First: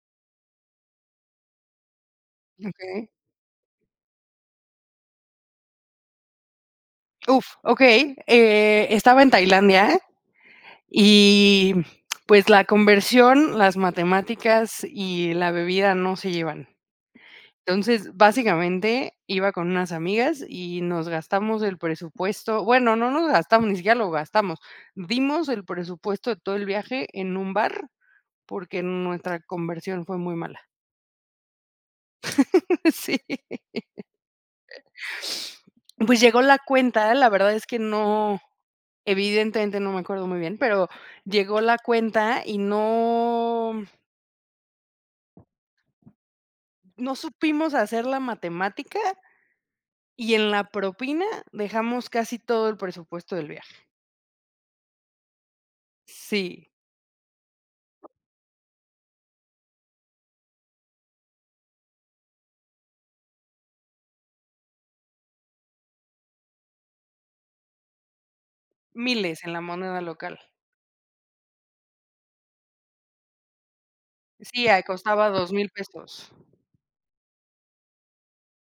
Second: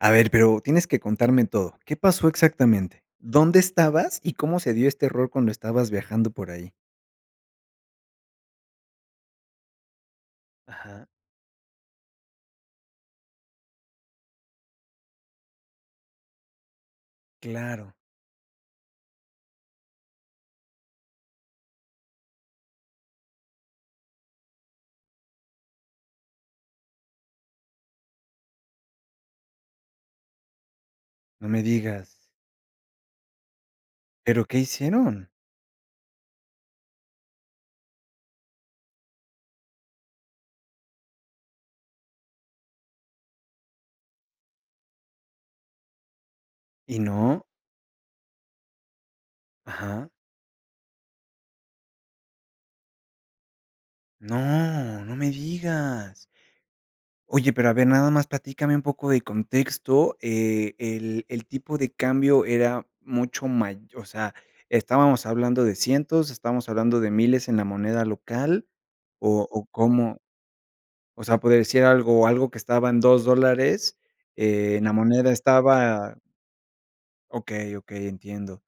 A ver, pero tienes que contarme todo. ¿Qué pasó exactamente? Okey. ¿Dónde estabas, y cómo se dio este error cuando estabas viajando por ahí? Uf, okey. Eh, estaba en Tailandia, Ajá. y pues, la conversión, las matemáticas y la bebida no se llevan. Claro. Entonces, básicamente, iba con unas amigas, y nos gastamos el presupuesto. Bueno, no nos gastamos, ni siquiera lo gastamos. Dimos el presupuesto de todo el viaje en un bar, porque, nuestra conversión, fue muy mala. No me digas. Sí. Pero, ¿qué hicieron? Pues, llegó la cuenta. La verdad es que no, evidentemente no me acuerdo, muy bien, pero llegó la cuenta, y no ¿Y no no? supimos hacer la matemática, Ajá. y en la propina, dejamos casi todo, el presupuesto del viaje. ¡No! no me digas. Sí. Oye, pero a ver, nada más platícame un poco de contexto. Eh, el el tipo de cambio era mucho mayo o sea, estábamos hablando de cientos, estamos hablando de miles en la moneda local, Miles o, en la o moneda cómo local. o sea, por decir algo algo, que estaba en 2 dólares, Sí, ah, en la costaba moneda $2000 estaba pesos. okey, okey, entiendo.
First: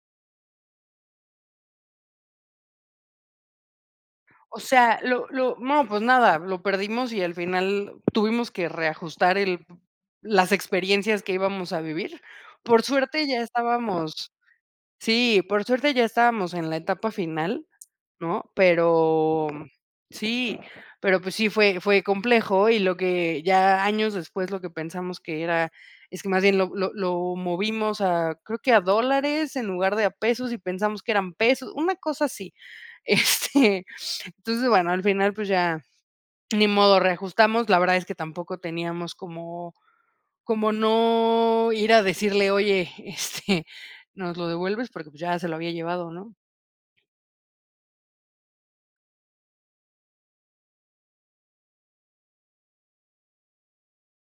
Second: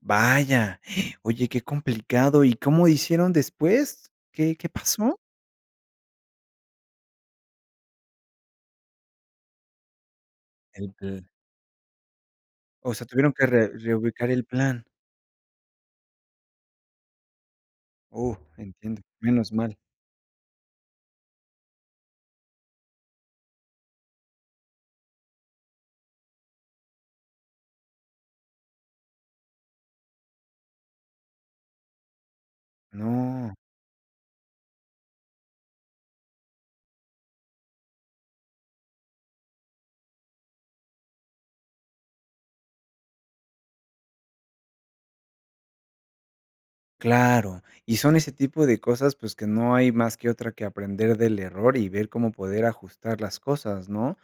Vaya, oye, qué complicado. ¿Y cómo hicieron después? ¿Qué O qué sea, pasó? lo lo no, pues nada, lo perdimos, y al final tuvimos que reajustar el las El experiencias que que íbamos a vivir. Por o sea, suerte, tuvieron ya que, re reubicar estábamos el plan. sí, por suerte ya estábamos, en la etapa final, Uh, ¿no? entiendo. Pero, Menos mm mal. sí, pero, pues sí, fue fue complejo, y lo que ya, años después, lo que pensamos que era es que más bien, lo lo lo movimos, ah, creo que a dólares, en lugar de a pesos, y pensamos que eran pesos, una cosa así, ¡No! este, entonces, bueno, al final, pues, ya ni modo, reajustamos. La verdad, es que tampoco teníamos como como, no, ir a decirle: "Oye, este, ¿nos lo devuelves?" Porque, pues, ya se lo había llevado, ¿no? Claro, y son ese tipo de cosas, pues, que no hay más que otra que aprender del error, y ver cómo poder ajustar las cosas, ¿no?